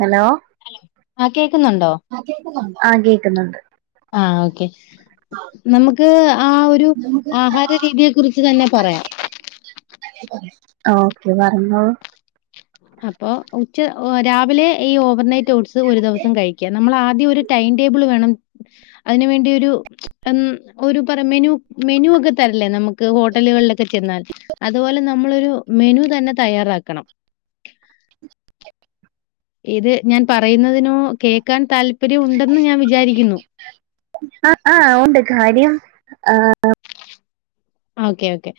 Hello hello ആ കേക്കുന്നുണ്ടോ. ആ കേക്കുന്നുണ്ട് ആഹ് ഓക്കെ നമുക്ക് ആ ഒരു ആഹാര രീതിയെ കുറിച്ച് തന്നെ പറയാം. ഓക്കെ പറഞ്ഞോളു. അപ്പൊ ഉച്ച രാവിലെ ഈ ഓവർനൈ റ്റ് ഓട്സ് ഒരു ദിവസം കഴിക്കാ നമ്മൾ ആദ്യം ഒ രു ടൈം ടേബിൾ വേണം അതിന് വേണ്ടി ഒരു ഒരു പറ മെനു മെനു ഒക്കെ തരല്ലേ നമുക്ക് ഹോട്ടലുകളിലൊക്കെ ചെന്നാൽ അതുപോലെ നമ്മളൊരു മെനു തന്നെ തയ്യാറാക്കണം. ഇത് ഞാൻ പറയുന്നതിനോ കേക്കാൻ ആഹ് ആഹ് ഉണ്ട്. കാര്യം ആഹ് ഓക്കെ ഓക്കെ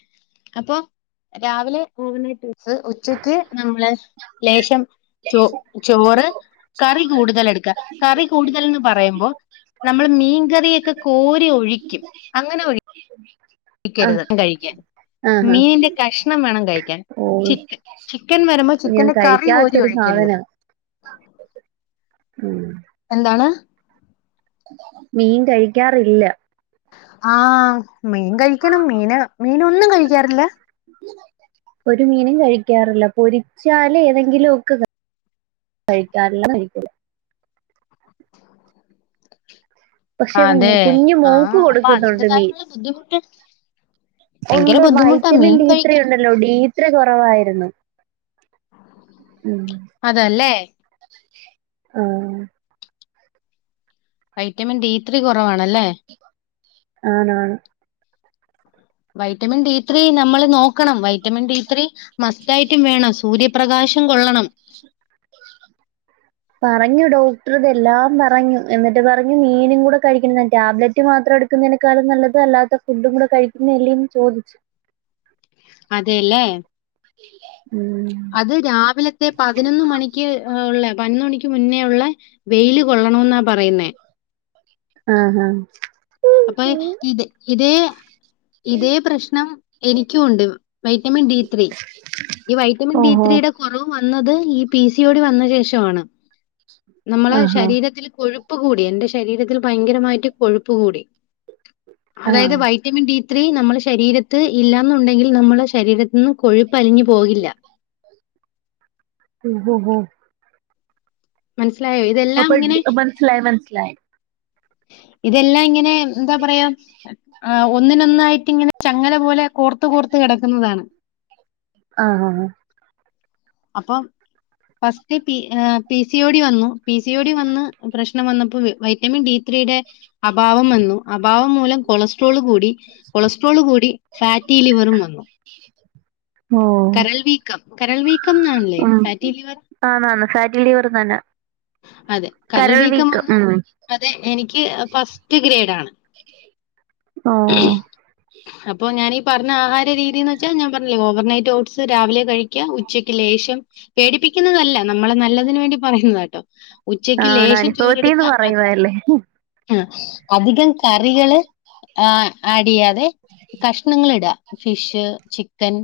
അപ്പൊ രാവിലെ ഓവർനൈറ്റോട്സ് ഉച്ചക്ക് നമ്മള് ലേശം ചോ ചോറ് കറി കൂടുതൽ എടുക്കാ. കറി കൂടുതൽന്ന് പറയുമ്പോ നമ്മൾ മീൻകറിയൊക്കെ കോരി ഒഴിക്കും അങ്ങനെ ഒഴി ആ ക്കരുത് കഴിക്കാൻ ആ ആ. മീന്റെ കഷ്ണം വേണം കഴിക്കാൻ ഓ ചിക്ക ചിക്കൻ വരുമ്പോ ഞാൻ ചിക്കന്റെ കറി കോരി കഴിക്കാത്തൊരു ഒഴിക്കരുത് സാധനാ ഉം എന്താണ്? മീൻ കഴിക്കാറില്ല. ആഹ് മീൻ കഴിക്കണം മീന മീനൊന്നും കഴിക്കാറില്ല ഒരു മീനും കഴിക്കാറില്ല പൊരിച്ചാല് ഏതെങ്കിലും ഒക്കെ കഴിക്കാറില്ല [unintelligible] പക്ഷെ അതെ കുഞ്ഞ് മോക്ക് ആഹ് അപ്പൊ കൊടുക്കുന്നുണ്ട് മീൻ അതിന്റേതായിട്ടുള്ള ബുദ്ധിമുട്ട് ഭയങ്കര ഉണ്ട് ബുദ്ധിമുട്ടാ വൈറ്റമിൻ മീൻ ഡി ത്രീ കഴിക്കണം ഉണ്ടല്ലോ ഡീ ത്രീ കുറവായിരുന്നു ഉം അതല്ലേ ആഹ് വൈറ്റമിൻ ഡി ത്രീ കൊറവാ ആണ് ആണ് വൈറ്റമിൻ ഡി ത്രീ നമ്മൾ നോക്കണം വൈറ്റമിൻ ഡി ത്രീ മസ് റ്റായിട്ടും വേണം സൂര്യപ്രകാശം കൊള്ളണം പറഞ്ഞു ഡോക്ടർ ഇതെല്ലാം പറഞ്ഞു എന്നിട്ട് പറഞ്ഞു മീനും കൂടെ കഴിക്കണ ടാബ്ലറ്റ് മാത്രം എടുക്കുന്നതിനേക്കാളും നല്ലത് അല്ലാത്ത ഫുഡും കൂടെ കഴിക്കുന്ന എല്ലും ചോദിച്ചു അതെല്ലേ ഉം അത് രാവിലത്തെ പതിനൊന്ന് മണിക്ക് ഉള്ള പതിനൊന്ന് മണിക്ക് മുന്നേു ഒള്ള വെയില് കൊള്ളണോന്നാ പറയുന്നേ ആ ആ അപ്പൊ ഇത് ഇതേ ഇതേ പ്രശ്നം എനിക്കു ഉണ്ട് വൈറ്റമിൻ ഡി ത്രീ ഈ വൈറ്റമിൻ ഡി ഓഹോ ത്രീയുടെ കുറവ് വന്നത് ഈ പി സി ഓ ടി വന്ന ശേഷമാണ് നമ്മളെ ആഹാ ശരീരത്തിൽ കൊഴു കൊഴുപ്പ് കൂടി എന്റെ ശരീരത്തിൽ ഭയങ്കരമായിട്ട് കൊഴു പുകൂടി അതായത് ആഹ് വൈറ്റമിൻ ഡി ത്രീ നമ്മുടെ ശരീരത്ത് ഇല്ലാന്നുണ്ടെങ്കിൽ നമ്മളുടെ ശരീരത്തി ഒന്നും കൊഴുപ്പ് അലിഞ്ഞു പോകില്ല ഉ ഹ ഹ മനസ്സിലായോ? ഇതെല്ലാം അപ്പ ഇങ്ങനെ ഇപ്പ മനസ്സിലായി മനസ്സിലായി ഇതെല്ലാം ഇങ്ങനെ എന്താ പറയാ ആ ഒന്നിന് ഒന്നായി ട്ട് ഇങ്ങനെ ചങ്ങല പോലെ കോർത്ത് കോർത്ത് കിടക്കുന്നതാണ് ആ ആ അപ്പം first P P C O D വന്നു പി സി ഒ ടി വന്ന് പ്രശ് പ്രശ്നം വന്നപ്പോ വൈറ്റമിൻ ഡി ത്രീയുടെ അഭാവം വന്നു അഭാവം മൂലം കൊളസ്ട്രോള് കൂടി കൊളസ്ട്രോള് കൂടി ഫാറ്റി ലിവറും വന്നു ഓഹ് കരൾ വീക്കം കരൾ വീക്കം എന്നാണല്ലേ ഫാറ്റി ലിവർ റ്റി ലിവർതന്നെ അതെ കരൾ വീക്കം വന്ന് ഉം അതെ എനിക്ക് ഫസ്റ്റ് ഗ്രേഡ് ആണ് ഓ അപ്പൊ ഞാനീ പറഞ്ഞ ആഹാരം രീതീയന്ന് വച്ചാ ഞാ പറഞ്ഞില്ലെ ഓവർനൈറ്റ് ഓട്ട്സ് രാവിലെ കഴിക്കുക ഉച്ചയ്ക്ക് ലേശം പേടിപ്പിക്കുന്നതല്ല നമ്മള നല്ലതിന് വേണ്ടി പറയുന്നതാണ് ആണ് അനുഭവത്തിന്ന് അ പറയുവല്ലേ ആഹ് അധികം കറികള് ആ ആഡ് ചെയ്യാ തെ കഷ്ണങ്ങള് ഇടുക ഫിഷ് ചിക്കൻ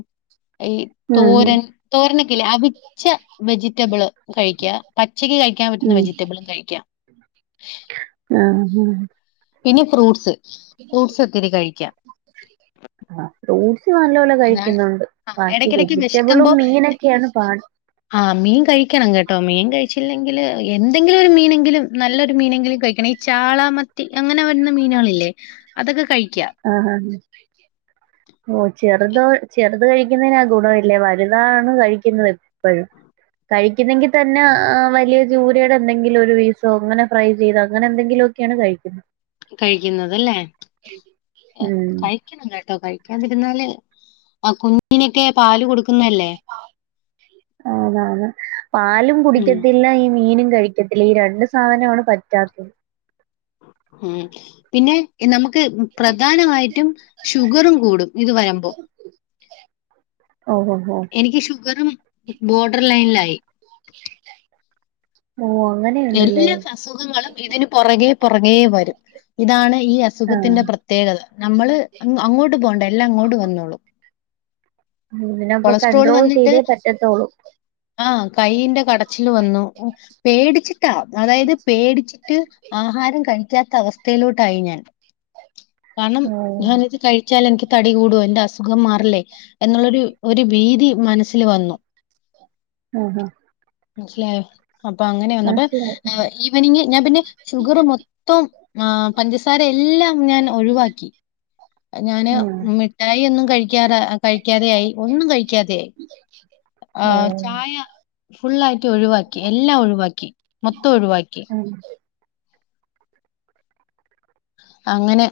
ഈ ഉം തോരൻ തോരനൊക്കെല്ല അവിച്ച വെജിറ്റബിള് കഴിക്കുക പച്ചക്ക് കഴി [unintelligible] ഉം വെജിറ്റബ്ളും കഴിക്കാം ആഹ് ഹ പിന്നെ ഫ്രൂട്ട്സ് ഫ്രൂട്ട്സ് ഒത്തിരി കഴിക്കുക. [inaudible] ആ ഫ്രൂ ഇതാണ് എടക്കെടക്ക് വെജിറ്റബിളും വെഷക്കുമ്പോ മീനൊക്കെയാണ് പാട് ആ മീൻ കഴിക്കണം കേട്ടോ മീൻ കഴിച്ചില്ലെങ്കില് എൻ ന്തെങ്കിലൊരു മീന് ങ്കിലും നല്ലൊരു മീനെങ്കിലും കഴിക്കണെ ചാള മത്തി അങ്ങനെ വരുന്ന മീനുകളില്ലേ അതൊക്കെ കഴിക്കാ. ആഹ് ആഹ് ഓച്ചെർ ചെറുതോ ചെറുത് കഴിക്കുന്നതിന ഗുണവില്ല വലുതാണ് കഴിക്കുന്നത് എപ്പഴും കഴിക്കുന്നെങ്കി തന്നെ വലിയ ചൂരെടെ എന്തെങ്കിലും ഒരു പീസോ അങ്ങനെ ഫ്രൈ ചെയ്തോ അങ്ങനെന്തങ്കിലു ഒക്കെയാണ് കഴിക്കുന്നത് കഴിക്കുന്നതല്ലേ ഉം. കഴിക്കണം കേട്ടോ കഴിക്കാതിരുന്നാല് ആ കുഞ്ഞിനെക്കെ അതാണ് പാലും ഉം കുടിക്കത്തില്ല ഈ മീനും കഴിക്കത്തില്ല ഈ രണ്ട് സാധനമാണ് പറ്റാത്തത് മ് പിന്നെ നമു ക്ക് പ്രധാനമായിട്ടും ഷുഗറും കൂടും ഇത് വരുമ്പോ ഓഹോഹോ. എനിക്ക് ഷുഗറും ബോർഡർ ലൈനിലായി ഓഹ് അങ്ങനെയുണ്ടല്ലേ? എല്ലാ സ അസുഖങ്ങളും ഇതിന് പുറകെ പുറകേ വരും ഇതാണ് ഈ ആഹ്. അസുഖത്തിന്റെ പ്രത്യേകത നമ്മള് അങ്ങ് അങ്ങോട്ട് പോകണ്ട എല്ലാം ഇങ്ങോട്ട് വന്നോളും ഇതിനപ്പൊ കൊളസ്ട്രോൾ കണ്ട്രോൾ വന്നിട്ട് ചെയ്തേ പറ്റത്തോള്ളൂ ആ കൈയിന്റെ കടച്ചില് വന്നു പേടിച്ച് ട്ട അതായത് പേടിച്ചിട്ട് ആഹാരം കഴി ക്കാത്ത അവസ്ഥയിലോട്ടായി ഞാൻ കാരണം ഓഹ്. ഞാനത് കഴിച്ചാൽ എനിക്ക് തടികൂടോ എന്റെ അസുഖം മാറില്ലേ എന്നുള്ളൊരു ഒരു ഭീതി മനസ്സില് വന്നു ഹഹ മനസ്സിലായോ അപ്പൊ അങ്ങനെയ വന്നപ്പാ ഹ് ഈവനിംങ്ങ് ഞാൻ പിന്നെ ഷുഗറ് മൊത്തം ആഹ് പഞ്ചസാ തെല്ലാം ഞാൻ ഒഴിവാക്കി ഞാന് ഉം. മിഠായി ഒന്നും കഴിക്കാറ കഴിക്കാതെയായി ഒന്നും കഴിക്കാതെയായി ആ ഓഹ്. ചായ ഫുൾ ആയി ക്കി ഒഴുവാക്കി എല്ലാം ഒഴുവാക്കി മൊത്തോം ഒഴുവാക്കി ഉം. അങ്ങനെ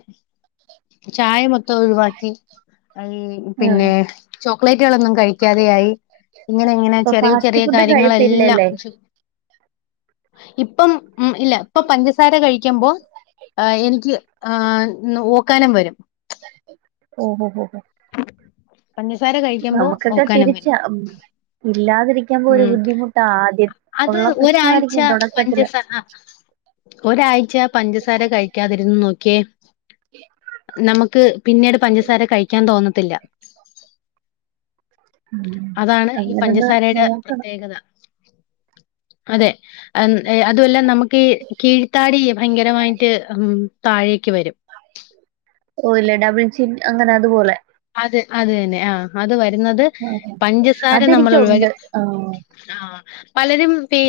ചായ മ ത്തം ഒഴിവാക്കി ആഹ്. പിന്നെ ചോ പ്ളേറ്റുകളൊന്നും കഴിക്കാതെ ആയി ഇങ്ങനെ ഇങ്ങനെ ഇപ്പൊ ചെറിയ ഫാസ്റ്റ് ചെറിയ ഫുഡ് കാര്യങ്ങളെല്ലാം. കഴിപ്പില്ലല്ലേ? ഇപ്പം ഉം ഇല്ല ഇപ്പൊ പഞ്ചസാര കഴിക്കുമ്പോ എനിക്ക് ആ ന് ഓ ക്കാനംവരും ഓ ഓ ഹോ പഞ്ചസാര കഴിക്കുമ്പോ നമുക്കക്കേ ഓക്കാനം വരും. തിരിച്ചാ ഉം അത് ഉള്ള ഒരാഴ്ച പ്രശ്നമായിരിക്കും തുടക്കത്തില് പഞ്ചസ ഒരാഴ്ച പഞ്ചസാര കഴിക്കാതിരുന്ന് നോക്കിയേ നമുക്ക് പിന്നീട് പഞ്ചസാര കഴിക്കാൻ തോന്നത്തില്ല ഉം അതാണ് ഈ അങ്ങനൊന്ന് നോ പഞ്ചസാരയുടെ പ്രത്യേകത അതെ അൻ അതുവല്ല നമുക്കി കീഴ്ത്താടി ഭയങ്കരമായിട്ട് ഉം താഴേക്ക് വരും ഓ ഇല്ല ഡബിൾ ചിൻ അങ്ങനെ അതുപോലെ അത് അത് തന്നെ ആഹ് അത് വരുന്നത് പഞ്ചസാര നമ്മള് ഒഴിവാക്കി അതെനിക്കുണ്ട് ആഹ് ആഹ് പലരും ഫേ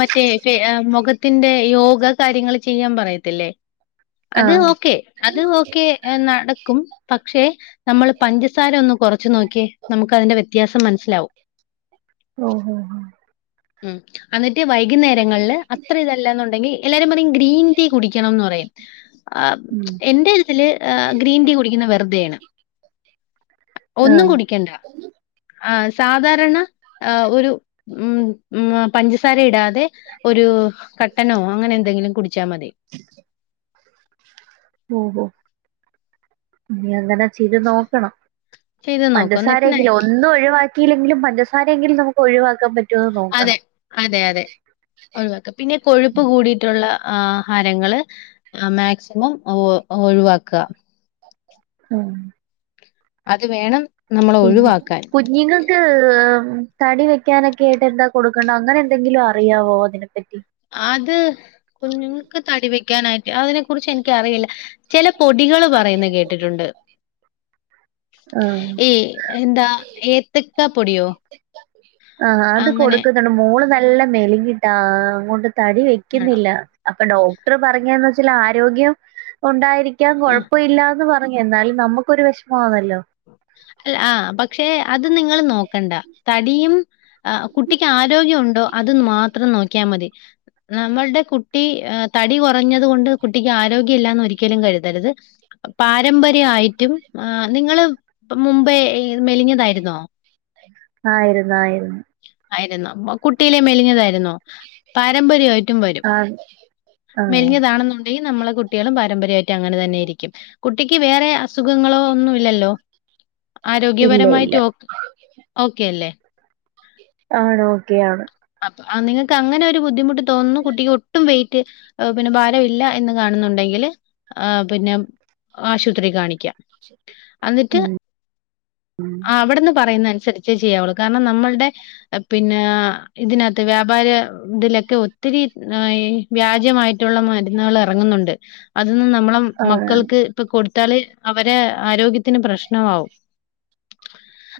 മറ്റേ ഫേ മുഖ ത്തിന്റെ യോഗ കാര്യങ്ങൾ ചെയ്യാൻ പറയത്തില്ലേ അത് ആഹ് ഓക്കെ അത് ഓക്കെ നടക്കും പക്ഷേ നമ്മള് പഞ്ചസാര ഒന്ന് കൊറച്ച് നോക്കിയെ നമുക്ക് അതിന്റെ വ്യത്യാസം മനസ്സിലാവും ഓ ഓ ഓ ഉം അന്നിട്ട് വൈ ക്ന്നേരങ്ങളില് അത്ര ഇതല്ല ന്നുണ്ടെങ്കി എല്ലാരും പറയും ഗ്രീൻ ടീ കുടിക്കണംന്ന് പറയും ആ ഉം എന്റെ ഇതില് ആ ഗ്രീൻ ടീ കുടിക്കുന്ന വെറുതെയാണ് ഒന്നും ആഹ് കുടിക്കണ്ട ആ സാധാരണ ഒരു ഉം ഉം പഞ്ചസാര ഇടാ തെ ഒരു കട്ടനോ അങ്ങനെ എന്തെങ്കിലും കുടിച്ചാൽ മതി ഓ ഓ ഉം ന്ന് അങ്ങനെ ചെയ്ത് മനസ്സിലായി. നോക്കണം ചെയ്ത് നോക്കൂ. എന്നിട്ട് നൈ പഞ്ചസാരെയെങ്കിലും ഒന്നും ഒഴിവാക്കിയില്ലെങ്കിലും പഞ്ചസാരയെങ്കിലും നമുക്ക് ഒഴിവാക്കാൻ പറ്റുമന്ന് അതെ. നോക്കണം അതെ അതെ. ആ ആഹാരങ്ങള് മാക്സിമം ഒഴിവാക്കാ ആഹ അത് വേണം നമ്മള് പിന്നെ ഒഴിവാക്കാൻ. കുഞ്ഞുങ്ങൾക്ക് തടി വെക്കാനൊക്കെ ആയിട്ട് എന്താ കൊടുക്കണ്ടേ അങ്ങനെ എന്തെങ്കിലും അറിയാവോ അതിനെപ്പറ്റി അത് കുഞ്ഞുങ്ങക്ക് തടി വെക്ക ക്കാനായിട്ട് അതിനെ കുറിച്ച് എനിക്കറിയില്ല ചില പൊടി ടികൾ പറയുന്നത് കേട്ടിട്ടുണ്ട് ആഹ് ഈ എന്താ ഏ എത്തക്കപ്പോടിയോ ആഹ് അത് കൊടുക്കുന്നുണ്ട് മോള് നല്ല മെലിഞ്ഞിട്ടാ അങ്ങോട്ട തടി ആണോ? വെക്കുന്നില്ല അപ്പൊ ഡോക്ടർ പറഞ്ഞേന്ന് വെച്ചാ ആരോഗ്യം ഉണ്ടായിരിക്കാൻ ആഹ് കൊഴപ്പമ ഇില്ലന്ന് പ അ എന്നാലും നമുക്കൊരു വിഷമമാണല്ലോ അല്ല ആഹ് പക്ഷേ അത് നിങ്ങൾ നോക്കണ്ട തടിയും കുട്ടിക്ക് ആരോഗ്യം ഉണ്ടോ അത് മാത്രം നോക്കിയാൽ മതി നമ്മളുടെ കുട്ടി തടി കുറഞ്ഞത് കൊണ്ട് കുട്ടിക്ക് ആരോഗ്യ ഇല്ലാന്ന് ഒരിക്കലും കരുതരുത് പാരമ്പര്യാ യി പറ്റും നിങ്ങള് ഇപ്പ മുമ്പേ മെലിഞ്ഞതായിരുന്നോ ആയിരുന്നു ആയിരുന്നു. ആയിരുന്നു കുട്ടിയിലെ മെലിഞ്ഞതായിരുന്നോ പാരമ്പര്യമായിട്ടും വരും ആഹ് ആഹ്. മെലിഞ്ഞതാണെന്നുണ്ടെങ്കിൽ നമ്മളെ കുട്ടികളും പാരമ്പര്യമായിട്ടും അങ്ങനെ തന്നെയായിരിക്കും കുട്ടിക്ക് വേറെ അ അസുഖങ്ങളോ ഒന്നുംല്ലല്ലോ ഇല്ല ഇല്ല. ആരോഗ്യപരമായിട്ട് ഓക്കെ അല്ലേ ആണോ ഓക്കെ ആണ് അപ്പൊ ആ നിങ്ങൾക്ക് അങ്ങനെ ഒരു ബുദ്ധിമുട്ട് തോന്നുന്നു കുട്ടിക്ക് ഒട്ടും വെയി റ്റ് പിന്നെ ഭാരംഇല്ല എന്ന് കാണുന്നുണ്ടെങ്കിൽ പിന്നെ ആശുപത്രീ കാണിക്കാം അന്നിട്ട് ഉം ഉം. അവിടെന്ന് പറയുന്ന അനുസരിച്ചേ ചെയ്യാവൊള്ളൂ കാരണം നമ്മളുടെ പിന്നെ ആ ഇതിനകത്ത് വ്യാപാര ഇതിലൊക്കെ ഒത്തിരി ആ ഉം വ്യാജമായിട്ടുള്ള മരുന്നുകൾ എറങ്ങുന്നുണ്ട് അതൊന്നും നമ്മള ആണ്. മക്കൾക്ക് ഇപ്പൊ കൊടു ടാല് അവരെ ആരോഗ്യത്തിന് പ്രശ്നമാവും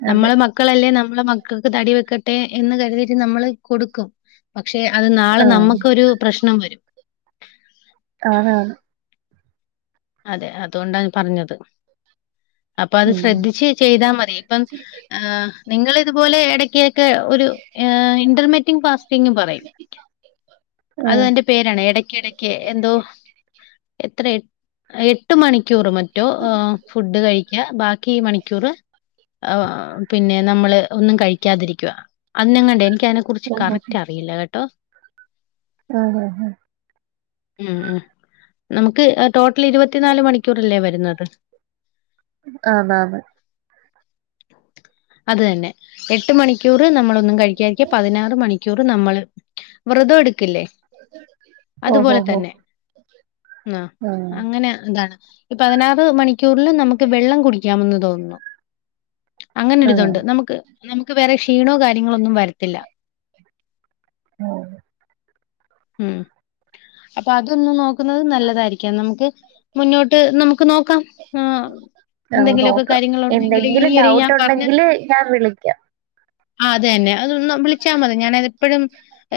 നമ്മള അതെ. മക്കളല്ലേ ന നമ്മള മക്കൾക്ക് തടി വെക്കട്ടെ എന്ന് കരുതിട്ട് നമ്മള് കൊടുക്കും പക്ഷെ അത് നാളെ ആഹ്. നമുക്കൊരു പ്രശ്നം വരും ആതാണ് അതെ അതുകൊണ്ടാണ് പറഞ്ഞത് അപ്പൊ അത് ഉം. ശ്രദ്ധിച്ച് ചെയ്താ മതി ഇപ്പം ആ നിങ്ങള് ഇതുപോലെ ഏടക് ടകൊക്കെ ഒരു ഇന്റർമെറ്റ് ഫാസ്റ്റിംഗ് പറയും അത് ആഹ്. ന്റെ പേരാണ് എടക്ക് എടക്ക് എന്തോ എത്ര എട്ട് മണിക്കൂറ് മറ്റോ ഫുഡ് കഴിക്ക ബാക്കി മണിക്കൂർ പിന്നെ നമ്മള് ഒന്നും കഴിക്കാതിരിക്കുക അന്നെങ്ങാണ്ടേ എനിക്ക് അതിനെ കുറിച്ച് കറക്റ്റ് അറിയില്ല കേട്ടോ ആഹ് ആഹ് ഹ ഉം ഉം നമുക്ക് ഇരുപത്തിനാല് മണിക്കൂറെല്ലേ വരുന്നത് ആതാണ് അത് തന്നെ എട്ട് മണി ക്യൂറ് നമ്മളൊന്നു കഴിക്ക്യാരിക്ക പതിനാറ് മണിക് കുറ് നമ്മള് വ്രിത ഒടി ക്കില്ലെ അതുപോലെ ഓഹോഹോ. തന്നെ ആഹ് ങ്ങനെ എന്താണ് ഇ പതിനാറ് മണി ക്ക്യൂറില് നമക്ക് വെള്ളം കുടി ക്ക്യാമെന്ന് തോന്ന്ന്നു ആഹ്. അങ്ങനൊരിതുണ്ട് നമുക്ക് നമുക്ക് വേറെഷ് ക്ഷീണോ കാര്യേങ്ങളൊന്നും വരത്തില്ല ഓഹ് ഉം അപ്പൊ അതൊന്നു നോക്ക് ക്കുന്നത് നല്ലതായിരിക്കാം നമുക്ക് മുന്നോട്ട് നമുക്ക് നക്ക് നോക്കാം ആ ആഹ് എന്തെങ്കിലുമൊക്കെ നോക്കാം. കാര്യങ്ങളുണ്ടെങ്കിൽ ഈ എന്തെങ്കിലും ഒരു ഞാൻ പറഞ്ഞ ഡൗട്ടുണ്ടെങ്കില് ഞാൻ വിളിക്കാം. ആ അത തന്നെ അതൊ ന്നു വിളിച്ചാൽ മതി ഞാാനതെപ്പോഴും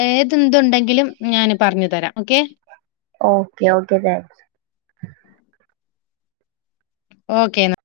ഏതെന്തുണ്ടെങ്ക എങ്കിലും ഞാന് പറഞ്ഞു തരാം okay okay okay thanks okay എന്നാ